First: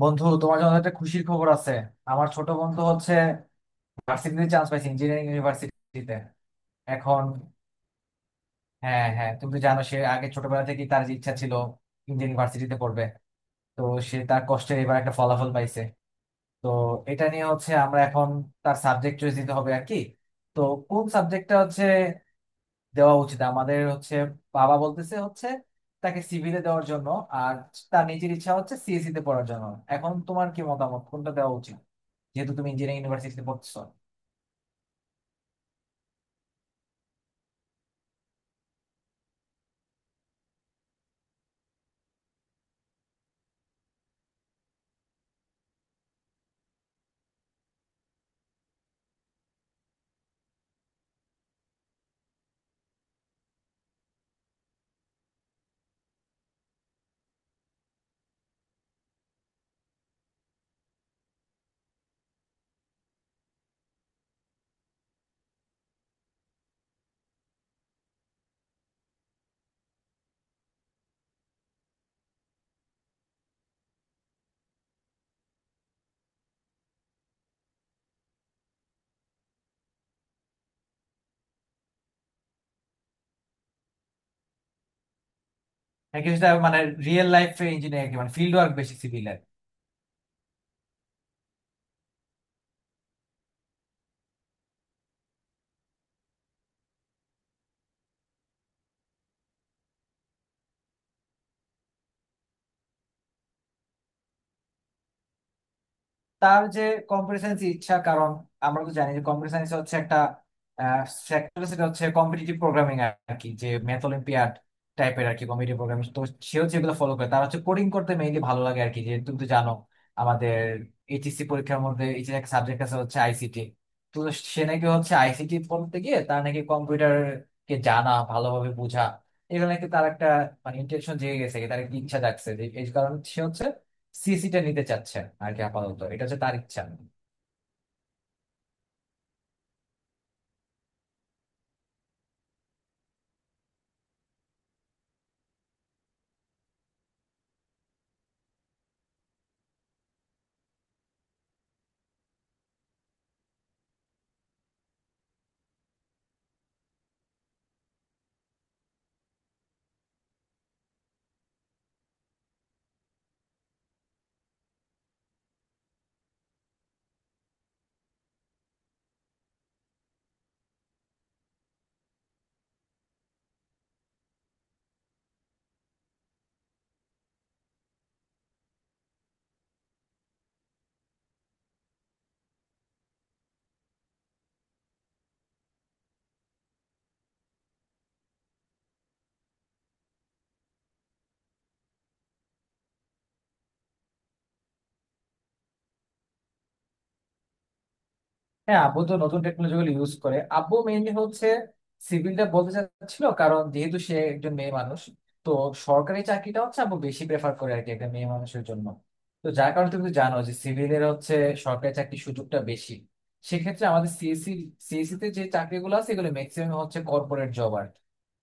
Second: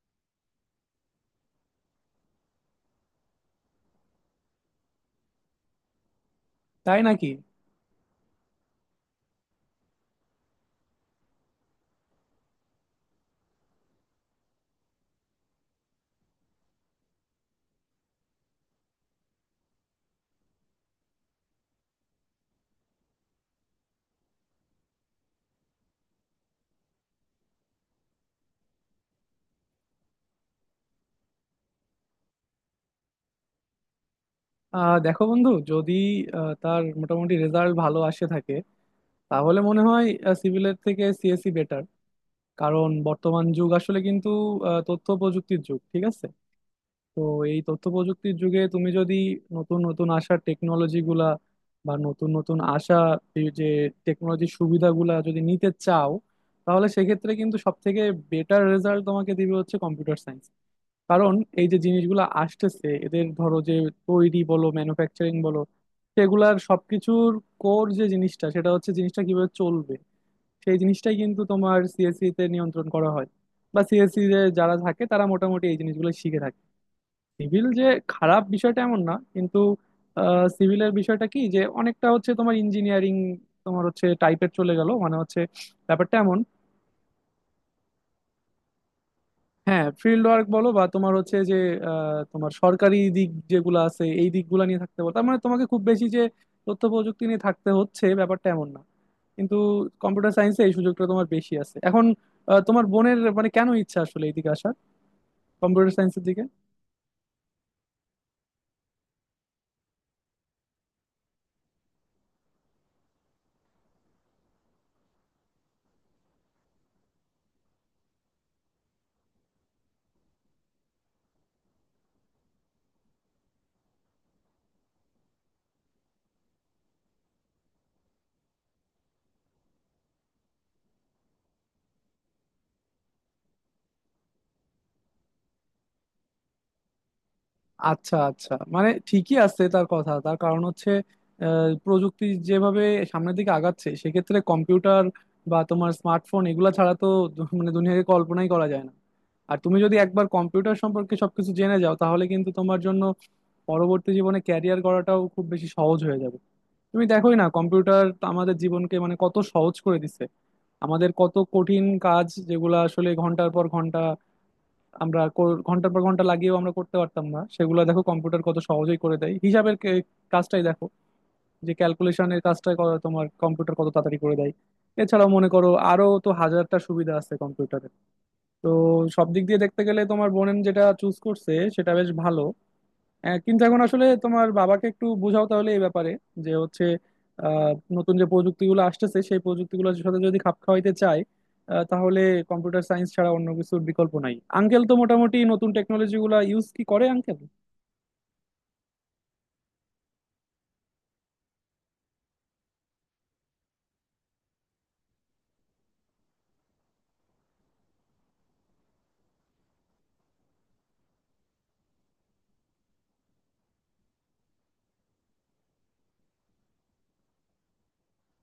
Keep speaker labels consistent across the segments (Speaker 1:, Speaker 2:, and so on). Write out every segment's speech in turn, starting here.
Speaker 1: বন্ধু, তোমার জন্য একটা খুশির খবর আছে। আমার ছোট বন্ধু হচ্ছে ভার্সিটিতে চান্স পাইছে, ইঞ্জিনিয়ারিং ইউনিভার্সিটিতে।
Speaker 2: তাই
Speaker 1: এখন
Speaker 2: নাকি?
Speaker 1: হ্যাঁ হ্যাঁ, তুমি তো জানো সে আগে ছোটবেলা থেকেই তার যে ইচ্ছা ছিল ইঞ্জিনিয়ারিং ভার্সিটিতে পড়বে। তো সে তার কষ্টে এবার একটা ফলাফল পাইছে। তো এটা নিয়ে হচ্ছে আমরা এখন তার সাবজেক্ট চয়েস দিতে হবে আর কি। তো কোন সাবজেক্টটা হচ্ছে দেওয়া উচিত আমাদের হচ্ছে, বাবা বলতেছে হচ্ছে তাকে সিভিলে দেওয়ার জন্য, আর তার নিজের ইচ্ছা হচ্ছে সিএসসি তে পড়ার জন্য। এখন তোমার কি মতামত কোনটা দেওয়া উচিত, যেহেতু তুমি ইঞ্জিনিয়ারিং ইউনিভার্সিটিতে পড়ছো?
Speaker 2: দেখো বন্ধু, যদি তার মোটামুটি রেজাল্ট ভালো আসে থাকে, তাহলে মনে হয় সিভিলের থেকে সিএসসি বেটার। কারণ বর্তমান যুগ আসলে কিন্তু তথ্য প্রযুক্তির যুগ, ঠিক আছে? তো এই তথ্য প্রযুক্তির যুগে তুমি যদি নতুন নতুন আসা টেকনোলজি গুলা বা নতুন নতুন আসা এই যে টেকনোলজির সুবিধাগুলা যদি নিতে চাও, তাহলে সেক্ষেত্রে কিন্তু সব থেকে বেটার রেজাল্ট তোমাকে দিবে হচ্ছে কম্পিউটার সায়েন্স। কারণ এই যে জিনিসগুলো আসতেছে এদের ধরো যে তৈরি বলো ম্যানুফ্যাকচারিং বলো, সেগুলার সবকিছুর কোর যে জিনিসটা সেটা হচ্ছে জিনিসটা কিভাবে চলবে, সেই জিনিসটাই কিন্তু তোমার সিএসসি তে নিয়ন্ত্রণ করা হয়। বা সিএসসি তে যারা থাকে তারা মোটামুটি এই জিনিসগুলো শিখে থাকে। সিভিল যে খারাপ বিষয়টা এমন না, কিন্তু সিভিলের বিষয়টা কি যে অনেকটা হচ্ছে তোমার ইঞ্জিনিয়ারিং তোমার হচ্ছে টাইপের চলে গেল, মানে হচ্ছে ব্যাপারটা
Speaker 1: নাকি
Speaker 2: এমন।
Speaker 1: সেটা মানে রিয়েল লাইফে ইঞ্জিনিয়ারিং মানে ফিল্ড ওয়ার্ক বেশি সিভিলের?
Speaker 2: হ্যাঁ, ফিল্ড ওয়ার্ক বলো বা তোমার হচ্ছে যে তোমার সরকারি দিক যেগুলো আছে এই দিকগুলো নিয়ে থাকতে পারো, তার মানে তোমাকে খুব বেশি যে তথ্য প্রযুক্তি নিয়ে থাকতে হচ্ছে ব্যাপারটা এমন না। কিন্তু কম্পিউটার সায়েন্সে এই সুযোগটা তোমার বেশি আছে এখন। তোমার বোনের মানে কেন ইচ্ছা আসলে এইদিকে আসার, কম্পিউটার সায়েন্সের দিকে?
Speaker 1: তার যে কম্পিউটার ইচ্ছা, কারণ আমরা তো জানি যে কম্পিউটার সায়েন্স হচ্ছে একটা সেক্টর, সেটা হচ্ছে কম্পিটিটিভ প্রোগ্রামিং আর কি, যে ম্যাথ অলিম্পিয়াড টাইপের আর কি, কম্পিটিটিভ প্রোগ্রামিং। তো সে হচ্ছে এগুলো ফলো করে, তার হচ্ছে কোডিং করতে মেইনলি ভালো লাগে আর কি। যে তুমি তো জানো আমাদের এইচএসসি পরীক্ষার মধ্যে এই যে একটা সাবজেক্ট আছে হচ্ছে আইসিটি। তো সে নাকি হচ্ছে আইসিটি পড়তে গিয়ে তার নাকি কম্পিউটারকে জানা, ভালোভাবে বোঝা, এগুলো নাকি তার একটা মানে ইন্টেনশন জেগে গেছে, তার একটা ইচ্ছা জাগছে। যে এই কারণে সে হচ্ছে সিএসিটা নিতে চাচ্ছে আর কি। আপাতত এটা হচ্ছে তার ইচ্ছা।
Speaker 2: আচ্ছা আচ্ছা, মানে ঠিকই আছে তার কথা, তার কারণ হচ্ছে প্রযুক্তি যেভাবে সামনের দিকে আগাচ্ছে সেক্ষেত্রে কম্পিউটার বা তোমার স্মার্টফোন এগুলা ছাড়া তো মানে দুনিয়াকে কল্পনাই করা যায় না। আর তুমি যদি একবার কম্পিউটার সম্পর্কে সবকিছু জেনে যাও তাহলে কিন্তু তোমার জন্য পরবর্তী জীবনে ক্যারিয়ার গড়াটাও খুব বেশি সহজ হয়ে যাবে। তুমি দেখোই না কম্পিউটার আমাদের জীবনকে মানে কত সহজ করে দিছে। আমাদের কত কঠিন কাজ যেগুলো আসলে ঘন্টার পর ঘন্টা আমরা ঘন্টার পর ঘন্টা লাগিয়েও আমরা করতে পারতাম না সেগুলো দেখো কম্পিউটার কত সহজেই করে দেয়। হিসাবের কাজটাই দেখো, যে ক্যালকুলেশনের কাজটা তোমার কম্পিউটার কত তাড়াতাড়ি করে দেয়। এছাড়াও মনে করো আরো তো হাজারটা সুবিধা আছে কম্পিউটারে। তো সব দিক দিয়ে দেখতে গেলে তোমার বোনেন যেটা চুজ করছে সেটা বেশ ভালো। হ্যাঁ, কিন্তু এখন আসলে তোমার বাবাকে একটু বোঝাও তাহলে এই ব্যাপারে যে হচ্ছে নতুন যে প্রযুক্তিগুলো আসতেছে সেই প্রযুক্তিগুলোর সাথে যদি খাপ খাওয়াইতে চায় তাহলে কম্পিউটার সায়েন্স ছাড়া অন্য কিছুর বিকল্প নাই। আঙ্কেল তো মোটামুটি নতুন টেকনোলজি গুলা ইউজ কি করে আঙ্কেল?
Speaker 1: হ্যাঁ, আব্বু তো নতুন টেকনোলজি গুলো ইউজ করে, আব্বু মেইনলি হচ্ছে সিভিলটা বলতে চাচ্ছিল, কারণ যেহেতু সে একজন মেয়ে মানুষ। তো সরকারি চাকরিটা হচ্ছে আব্বু বেশি প্রেফার করে আর কি, একটা মেয়ে মানুষের জন্য। তো যার কারণে তুমি তো জানো যে সিভিলের হচ্ছে সরকারি চাকরির সুযোগটা বেশি। সেক্ষেত্রে আমাদের সিএসসি, সিএসসি তে যে চাকরিগুলো আছে, এগুলো ম্যাক্সিমাম হচ্ছে কর্পোরেট জব আর কি।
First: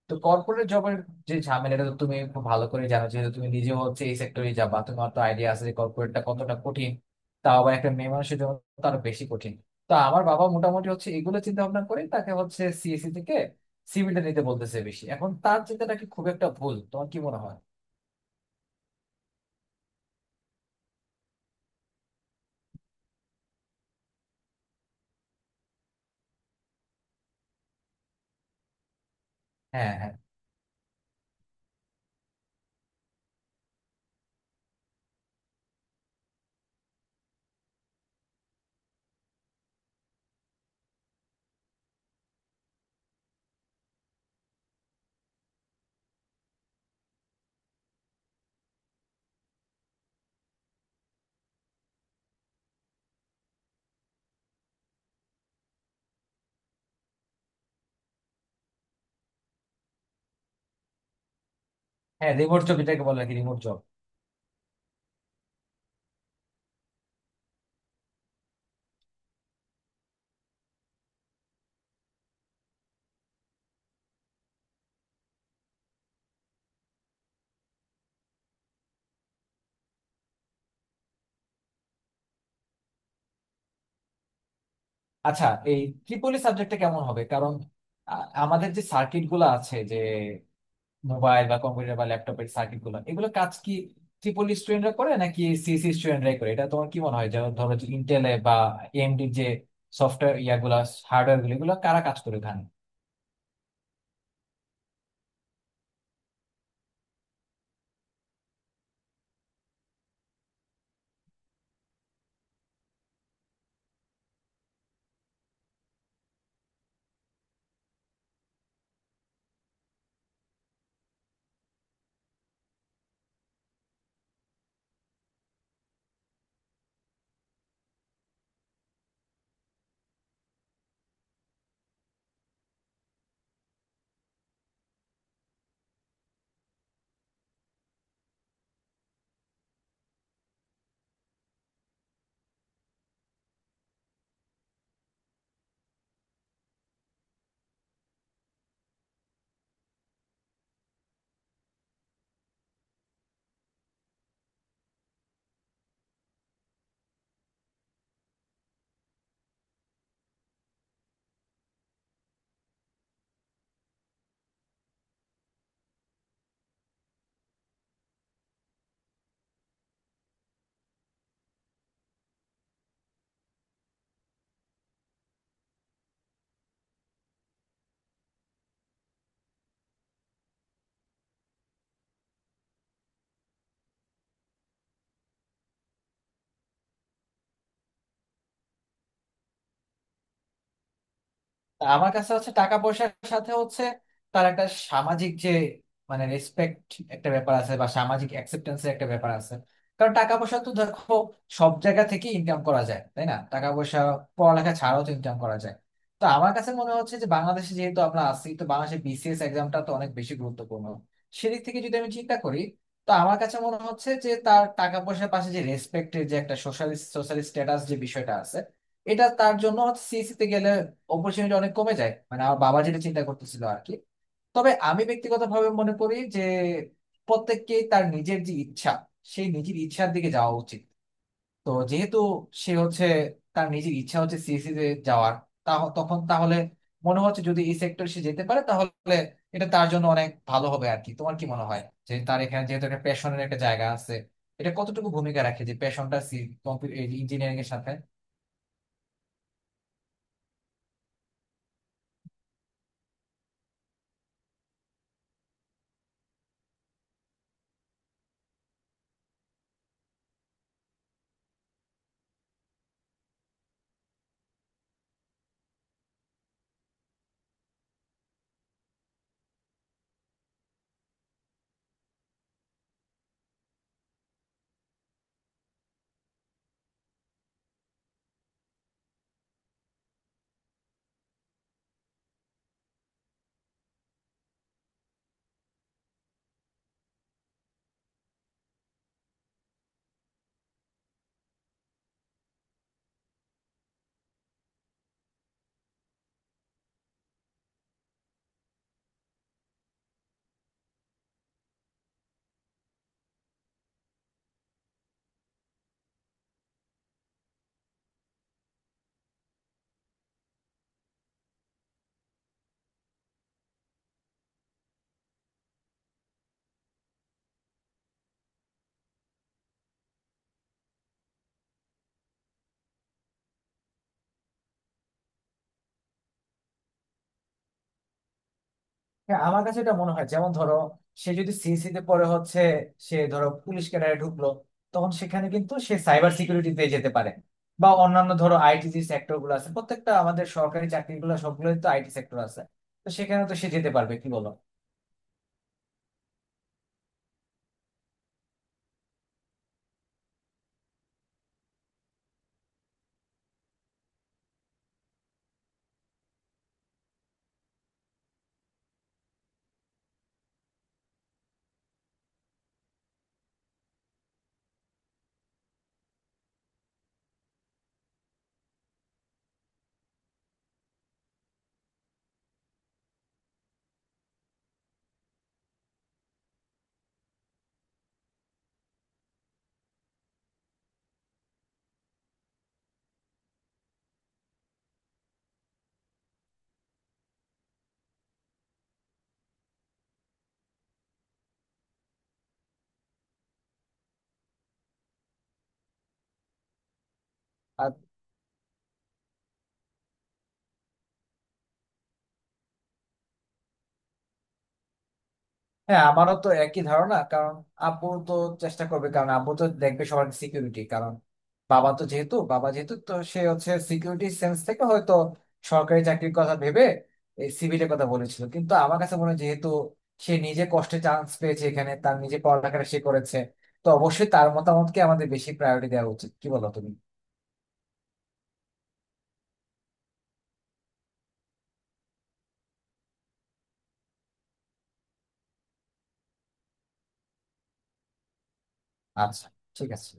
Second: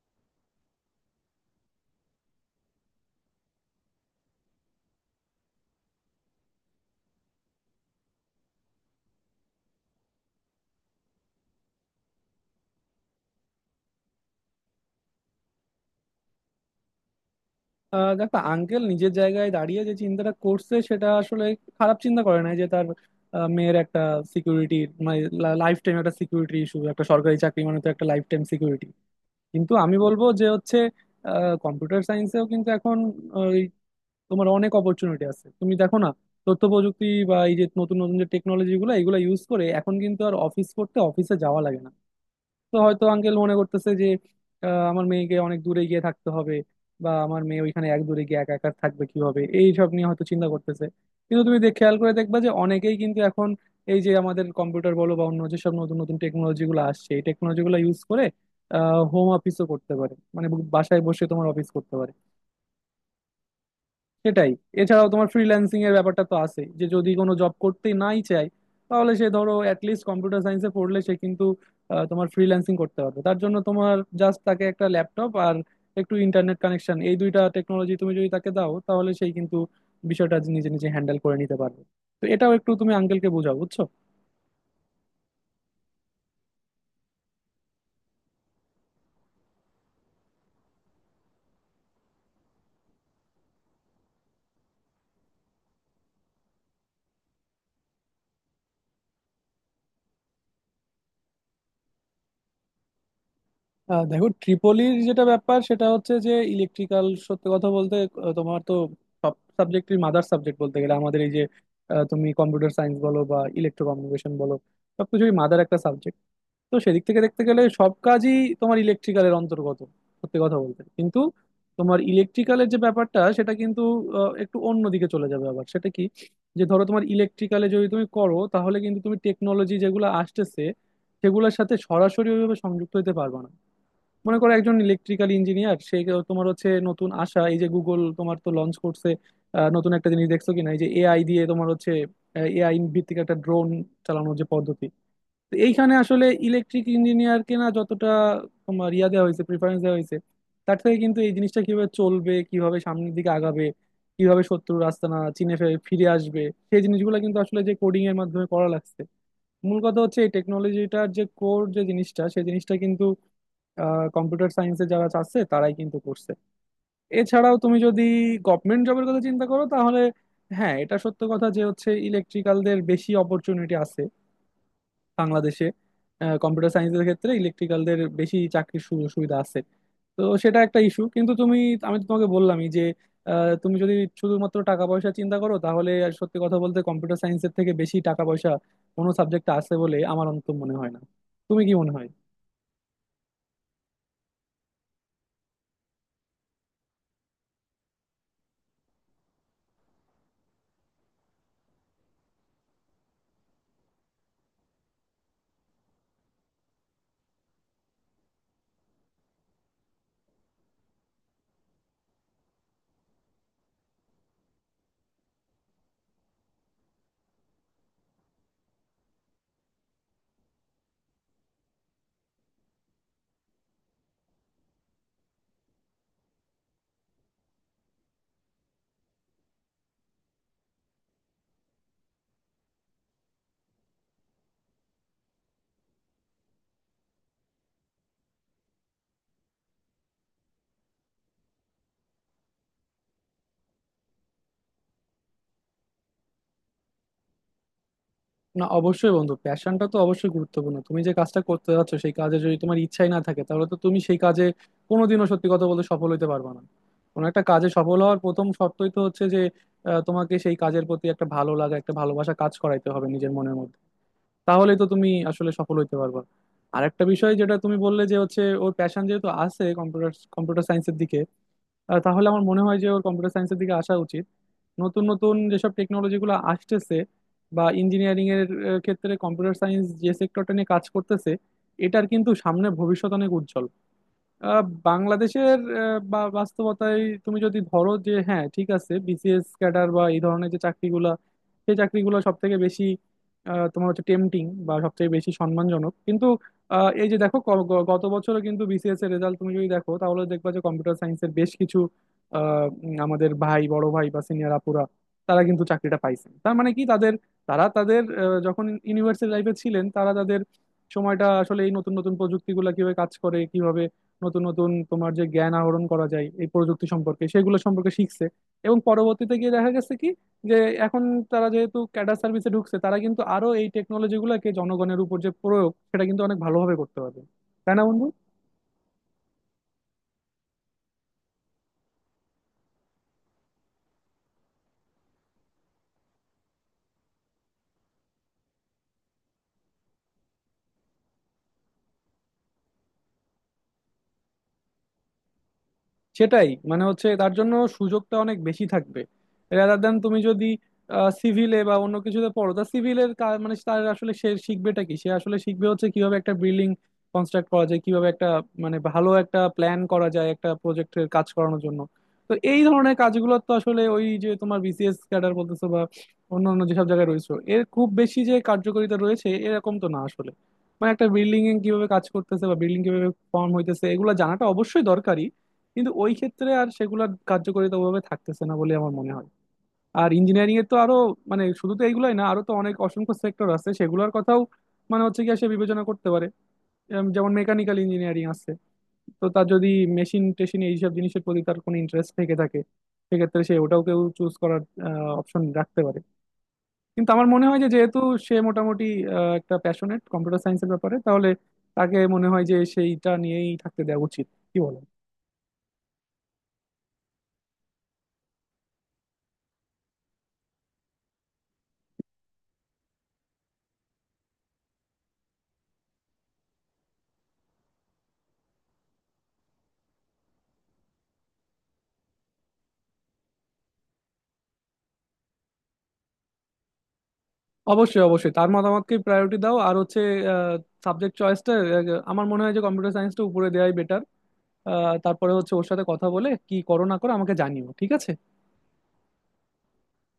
Speaker 1: তো কর্পোরেট জবের যে ঝামেলাটা তো তুমি খুব ভালো করে জানো, যেহেতু তুমি নিজে হচ্ছে এই সেক্টরে যাবা, তোমার তো আইডিয়া আছে যে কর্পোরেটটা কতটা কঠিন, তাও আবার একটা মেয়ে মানুষের জন্য তো আরো বেশি কঠিন। তা আমার বাবা মোটামুটি হচ্ছে এগুলো চিন্তা ভাবনা করে তাকে হচ্ছে সিএসসি থেকে সিভিলটা নিতে বলতেছে বেশি। এখন তার চিন্তাটা কি খুব একটা ভুল, তোমার কি মনে হয়?
Speaker 2: দেখো, আঙ্কেল নিজের জায়গায় দাঁড়িয়ে যে চিন্তাটা করছে সেটা আসলে খারাপ চিন্তা করে নাই, যে তার মেয়ের একটা সিকিউরিটি, মানে লাইফ টাইম একটা সিকিউরিটি ইস্যু, একটা সরকারি চাকরি মানে তো একটা লাইফ টাইম সিকিউরিটি। কিন্তু
Speaker 1: হ্যাঁ
Speaker 2: আমি
Speaker 1: হ্যাঁ।
Speaker 2: বলবো যে হচ্ছে কম্পিউটার সায়েন্সেও কিন্তু এখন ওই তোমার অনেক অপরচুনিটি আছে। তুমি দেখো না তথ্য প্রযুক্তি বা এই যে নতুন নতুন যে টেকনোলজি গুলো এগুলো ইউজ করে এখন কিন্তু আর অফিস করতে অফিসে যাওয়া লাগে না। তো হয়তো আঙ্কেল মনে করতেছে যে আমার মেয়েকে অনেক দূরে গিয়ে থাকতে হবে বা আমার মেয়ে ওইখানে এক দূরে গিয়ে একা একা থাকবে কিভাবে, এই সব নিয়ে হয়তো চিন্তা করতেছে। কিন্তু তুমি দেখ খেয়াল করে দেখবা যে অনেকেই কিন্তু এখন এই যে আমাদের কম্পিউটার বলো বা অন্য যেসব নতুন নতুন টেকনোলজি গুলো আসছে এই টেকনোলজি গুলো ইউজ করে হোম অফিসও করতে পারে, মানে বাসায় বসে তোমার অফিস করতে পারে।
Speaker 1: হ্যাঁ, রিমোট জব এটাকে বলে নাকি, রিমোট জব?
Speaker 2: সেটাই। এছাড়াও তোমার ফ্রিল্যান্সিং এর ব্যাপারটা তো আছে যে যদি কোনো জব করতে নাই চায় তাহলে সে ধরো অ্যাটলিস্ট কম্পিউটার সায়েন্সে পড়লে সে কিন্তু তোমার ফ্রিল্যান্সিং করতে পারবে। তার জন্য তোমার জাস্ট তাকে একটা ল্যাপটপ আর একটু ইন্টারনেট কানেকশন এই দুইটা টেকনোলজি তুমি যদি তাকে দাও তাহলে সেই কিন্তু বিষয়টা নিজে নিজে হ্যান্ডেল করে নিতে পারবে। তো এটাও একটু তুমি আঙ্কেলকে বোঝাও বুঝছো?
Speaker 1: আচ্ছা, এই ত্রিপলি সাবজেক্টটা কেমন হবে? কারণ আ- আমাদের যে সার্কিট গুলো আছে, যে মোবাইল বা কম্পিউটার বা ল্যাপটপের সার্কিট গুলো, এগুলো কাজ কি ত্রিপলি স্টুডেন্টরা করে নাকি সিএসসি স্টুডেন্টরাই করে, এটা তোমার কি মনে হয়? যেমন ধরো যে ইন্টেলে বা এএমডি যে সফটওয়্যার ইয়াগুলা, হার্ডওয়্যার গুলো, এগুলো কারা কাজ করে ওখানে?
Speaker 2: দেখো, ট্রিপলির যেটা ব্যাপার সেটা হচ্ছে যে ইলেকট্রিক্যাল সত্যি কথা বলতে তোমার তো সব সাবজেক্টের মাদার সাবজেক্ট বলতে গেলে আমাদের এই যে তুমি কম্পিউটার সায়েন্স বলো বা ইলেকট্রো কমিউনিকেশন বলো, সবকিছুই মাদার একটা সাবজেক্ট। তো সেদিক থেকে দেখতে গেলে সব কাজই তোমার ইলেকট্রিক্যালের অন্তর্গত সত্যি কথা বলতে। কিন্তু তোমার ইলেকট্রিক্যালের যে ব্যাপারটা সেটা কিন্তু একটু অন্য দিকে চলে যাবে আবার সেটা কি, যে ধরো তোমার ইলেকট্রিক্যালে যদি তুমি করো তাহলে কিন্তু তুমি টেকনোলজি যেগুলো আসতেছে সেগুলোর সাথে সরাসরি ওইভাবে সংযুক্ত হতে পারবে না। মনে করো একজন ইলেকট্রিক্যাল ইঞ্জিনিয়ার সে তোমার হচ্ছে নতুন আশা এই যে গুগল তোমার তো লঞ্চ করছে নতুন একটা জিনিস দেখছো কিনা এই যে এআই দিয়ে তোমার হচ্ছে এআই ভিত্তিক একটা ড্রোন চালানোর যে পদ্ধতি। তো এইখানে আসলে ইলেকট্রিক ইঞ্জিনিয়ারকে না যতটা তোমার ইয়া দেওয়া হয়েছে প্রিফারেন্স দেওয়া হয়েছে তার থেকে কিন্তু এই জিনিসটা কিভাবে চলবে কিভাবে সামনের দিকে আগাবে কিভাবে শত্রুর আস্তানা চিনে ফিরে আসবে সেই জিনিসগুলো কিন্তু আসলে যে কোডিং এর মাধ্যমে করা লাগছে। মূল কথা হচ্ছে এই টেকনোলজিটার যে কোর যে জিনিসটা সেই জিনিসটা কিন্তু কম্পিউটার সায়েন্সে যারা চাচ্ছে তারাই কিন্তু করছে। এছাড়াও তুমি যদি গভর্নমেন্ট জবের কথা চিন্তা করো তাহলে হ্যাঁ, এটা সত্য কথা যে হচ্ছে ইলেকট্রিক্যালদের বেশি অপরচুনিটি আছে বাংলাদেশে, কম্পিউটার সায়েন্সের ক্ষেত্রে ইলেকট্রিক্যালদের বেশি চাকরির সুযোগ সুবিধা আছে। তো সেটা একটা ইস্যু, কিন্তু তুমি আমি তো তোমাকে বললামই যে তুমি যদি শুধুমাত্র টাকা পয়সা চিন্তা করো তাহলে আর সত্যি কথা বলতে কম্পিউটার সায়েন্সের থেকে বেশি টাকা পয়সা কোনো সাবজেক্ট আছে বলে আমার অন্তত মনে হয় না। তুমি কি মনে হয়?
Speaker 1: আমার কাছে হচ্ছে টাকা পয়সার সাথে হচ্ছে তার একটা সামাজিক যে মানে রেসপেক্ট, একটা ব্যাপার আছে, বা সামাজিক অ্যাকসেপ্টেন্স একটা ব্যাপার আছে। কারণ টাকা পয়সা তো দেখো সব জায়গা থেকে ইনকাম করা যায়, তাই না? টাকা পয়সা পড়ালেখা ছাড়াও তো ইনকাম করা যায়। তো আমার কাছে মনে হচ্ছে যে বাংলাদেশে যেহেতু আমরা আছি, তো বাংলাদেশে বিসিএস এক্সামটা তো অনেক বেশি গুরুত্বপূর্ণ। সেদিক থেকে যদি আমি চিন্তা করি, তো আমার কাছে মনে হচ্ছে যে তার টাকা পয়সার পাশে যে রেসপেক্টের যে একটা সোশ্যাল, স্ট্যাটাস যে বিষয়টা আছে, এটা তার জন্য সিএসসি তে গেলে অপরচুনিটি অনেক কমে যায়, মানে আমার বাবা যেটা চিন্তা করতেছিল আর কি। তবে আমি ব্যক্তিগতভাবে মনে করি যে প্রত্যেককেই তার নিজের যে ইচ্ছা, সেই নিজের ইচ্ছার দিকে যাওয়া উচিত। তো যেহেতু সে হচ্ছে, তার নিজের ইচ্ছা হচ্ছে সিএসসি তে যাওয়ার, তখন তাহলে মনে হচ্ছে যদি এই সেক্টরে সে যেতে পারে তাহলে এটা তার জন্য অনেক ভালো হবে আর কি। তোমার কি মনে হয় যে তার এখানে যেহেতু একটা প্যাশনের একটা জায়গা আছে, এটা কতটুকু ভূমিকা রাখে, যে প্যাশনটা ইঞ্জিনিয়ারিং এর সাথে?
Speaker 2: না, অবশ্যই বন্ধু প্যাশনটা তো অবশ্যই গুরুত্বপূর্ণ, তুমি যে কাজটা করতে যাচ্ছ সেই কাজে যদি তোমার ইচ্ছাই না থাকে তাহলে তো তুমি সেই কাজে কোনোদিনও সত্যি কথা বলতে সফল হতে পারবে না। কোনো একটা কাজে সফল হওয়ার প্রথম শর্তই তো হচ্ছে যে তোমাকে সেই কাজের প্রতি একটা ভালো লাগা একটা ভালোবাসা কাজ করাইতে হবে নিজের মনের মধ্যে, তাহলেই তো তুমি আসলে সফল হইতে পারবে। আর একটা বিষয় যেটা তুমি বললে যে হচ্ছে ওর প্যাশন যেহেতু আছে কম্পিউটার কম্পিউটার সায়েন্সের দিকে, তাহলে আমার মনে হয় যে ওর কম্পিউটার সায়েন্সের দিকে আসা উচিত। নতুন নতুন যেসব টেকনোলজি গুলো আসতেছে বা ইঞ্জিনিয়ারিং এর ক্ষেত্রে কম্পিউটার সায়েন্স যে সেক্টরটা নিয়ে কাজ করতেছে এটার কিন্তু সামনে ভবিষ্যৎ অনেক উজ্জ্বল। আহ, বাংলাদেশের বাস্তবতায় তুমি যদি ধরো যে হ্যাঁ ঠিক আছে বিসিএস ক্যাডার বা এই ধরনের যে চাকরিগুলা সেই চাকরিগুলো সব থেকে বেশি তোমার হচ্ছে টেম্পটিং বা সব থেকে বেশি সম্মানজনক। কিন্তু এই যে দেখো গত বছরও কিন্তু বিসিএস এর রেজাল্ট তুমি যদি দেখো তাহলে দেখবা যে কম্পিউটার সায়েন্সের বেশ কিছু আমাদের বড় ভাই বা সিনিয়র আপুরা তারা কিন্তু চাকরিটা পাইছেন। তার মানে কি তাদের, তারা তাদের যখন ইউনিভার্সিটি লাইফে ছিলেন তারা তাদের সময়টা আসলে এই নতুন নতুন প্রযুক্তিগুলো কিভাবে কাজ করে কিভাবে নতুন নতুন তোমার যে জ্ঞান আহরণ করা যায় এই প্রযুক্তি সম্পর্কে সেগুলো সম্পর্কে শিখছে। এবং পরবর্তীতে গিয়ে দেখা গেছে কি যে এখন তারা যেহেতু ক্যাডার সার্ভিসে ঢুকছে তারা কিন্তু আরো এই টেকনোলজি গুলোকে জনগণের উপর যে প্রয়োগ সেটা কিন্তু অনেক ভালোভাবে করতে পারবে, তাই না বন্ধু?
Speaker 1: হ্যাঁ, আমার কাছে এটা মনে হয়, যেমন ধরো সে যদি সিএসসি তে পরে হচ্ছে, সে ধরো পুলিশ ক্যাডারে ঢুকলো, তখন সেখানে কিন্তু সে সাইবার সিকিউরিটিতে যেতে পারে, বা অন্যান্য ধরো আইটি যে সেক্টর গুলো আছে প্রত্যেকটা, আমাদের সরকারি চাকরিগুলো সবগুলোই তো আইটি সেক্টর আছে। তো সেখানে তো সে যেতে পারবে, কি বলো?
Speaker 2: সেটাই, মানে হচ্ছে তার জন্য সুযোগটা অনেক বেশি থাকবে রাদার দেন তুমি যদি সিভিলে বা অন্য কিছুতে পড়ো। তা সিভিলের মানে তার আসলে সে শিখবেটা কি, সে আসলে শিখবে হচ্ছে কিভাবে একটা বিল্ডিং কনস্ট্রাক্ট করা যায় কিভাবে একটা মানে ভালো একটা প্ল্যান করা যায় একটা প্রজেক্টের কাজ করানোর জন্য। তো এই ধরনের কাজগুলো তো আসলে ওই যে তোমার বিসিএস ক্যাডার বলতেছো বা অন্য অন্য যেসব জায়গায় রয়েছে এর খুব বেশি যে কার্যকারিতা রয়েছে এরকম তো না আসলে। মানে একটা বিল্ডিং এ কিভাবে কাজ করতেছে বা বিল্ডিং কিভাবে ফর্ম হইতেছে এগুলো জানাটা অবশ্যই দরকারি, কিন্তু ওই ক্ষেত্রে আর সেগুলোর কার্যকারিতা ওভাবে থাকতেছে না বলে আমার মনে হয়। আর ইঞ্জিনিয়ারিং এর তো আরো মানে শুধু তো এইগুলাই না আরো তো অনেক অসংখ্য সেক্টর আছে সেগুলোর কথাও মানে হচ্ছে কি সে বিবেচনা করতে পারে। এরম যেমন মেকানিক্যাল ইঞ্জিনিয়ারিং আছে, তো তার যদি মেশিন টেশিন এইসব জিনিসের প্রতি তার কোনো ইন্টারেস্ট থেকে থাকে সেক্ষেত্রে সে ওটাও কেউ চুজ করার অপশন রাখতে পারে। কিন্তু আমার মনে হয় যে যেহেতু সে মোটামুটি একটা প্যাশনেট কম্পিউটার সায়েন্সের ব্যাপারে তাহলে তাকে মনে হয় যে সেইটা নিয়েই থাকতে দেওয়া উচিত, কি বলো?
Speaker 1: হ্যাঁ, আমারও তো একই ধারণা। কারণ আব্বু তো চেষ্টা করবে, কারণ আব্বু তো দেখবে সবার সিকিউরিটি। কারণ বাবা তো যেহেতু, বাবা যেহেতু তো সে হচ্ছে সিকিউরিটি সেন্স থেকে হয়তো সরকারি চাকরির কথা ভেবে এই সিভিলের কথা বলেছিল। কিন্তু আমার কাছে মনে হয় যেহেতু সে নিজে কষ্টে চান্স পেয়েছে এখানে, তার নিজে পড়ালেখাটা সে করেছে, তো অবশ্যই তার মতামতকে আমাদের বেশি প্রায়োরিটি দেওয়া উচিত, কি বলো তুমি?
Speaker 2: অবশ্যই অবশ্যই তার মতামতকে প্রায়োরিটি দাও, আর হচ্ছে সাবজেক্ট চয়েসটা আমার মনে হয় যে কম্পিউটার সায়েন্সটা উপরে দেওয়াই বেটার। তারপরে হচ্ছে ওর সাথে কথা বলে কি করো না করো আমাকে জানিও, ঠিক আছে?
Speaker 1: আচ্ছা, ঠিক আছে।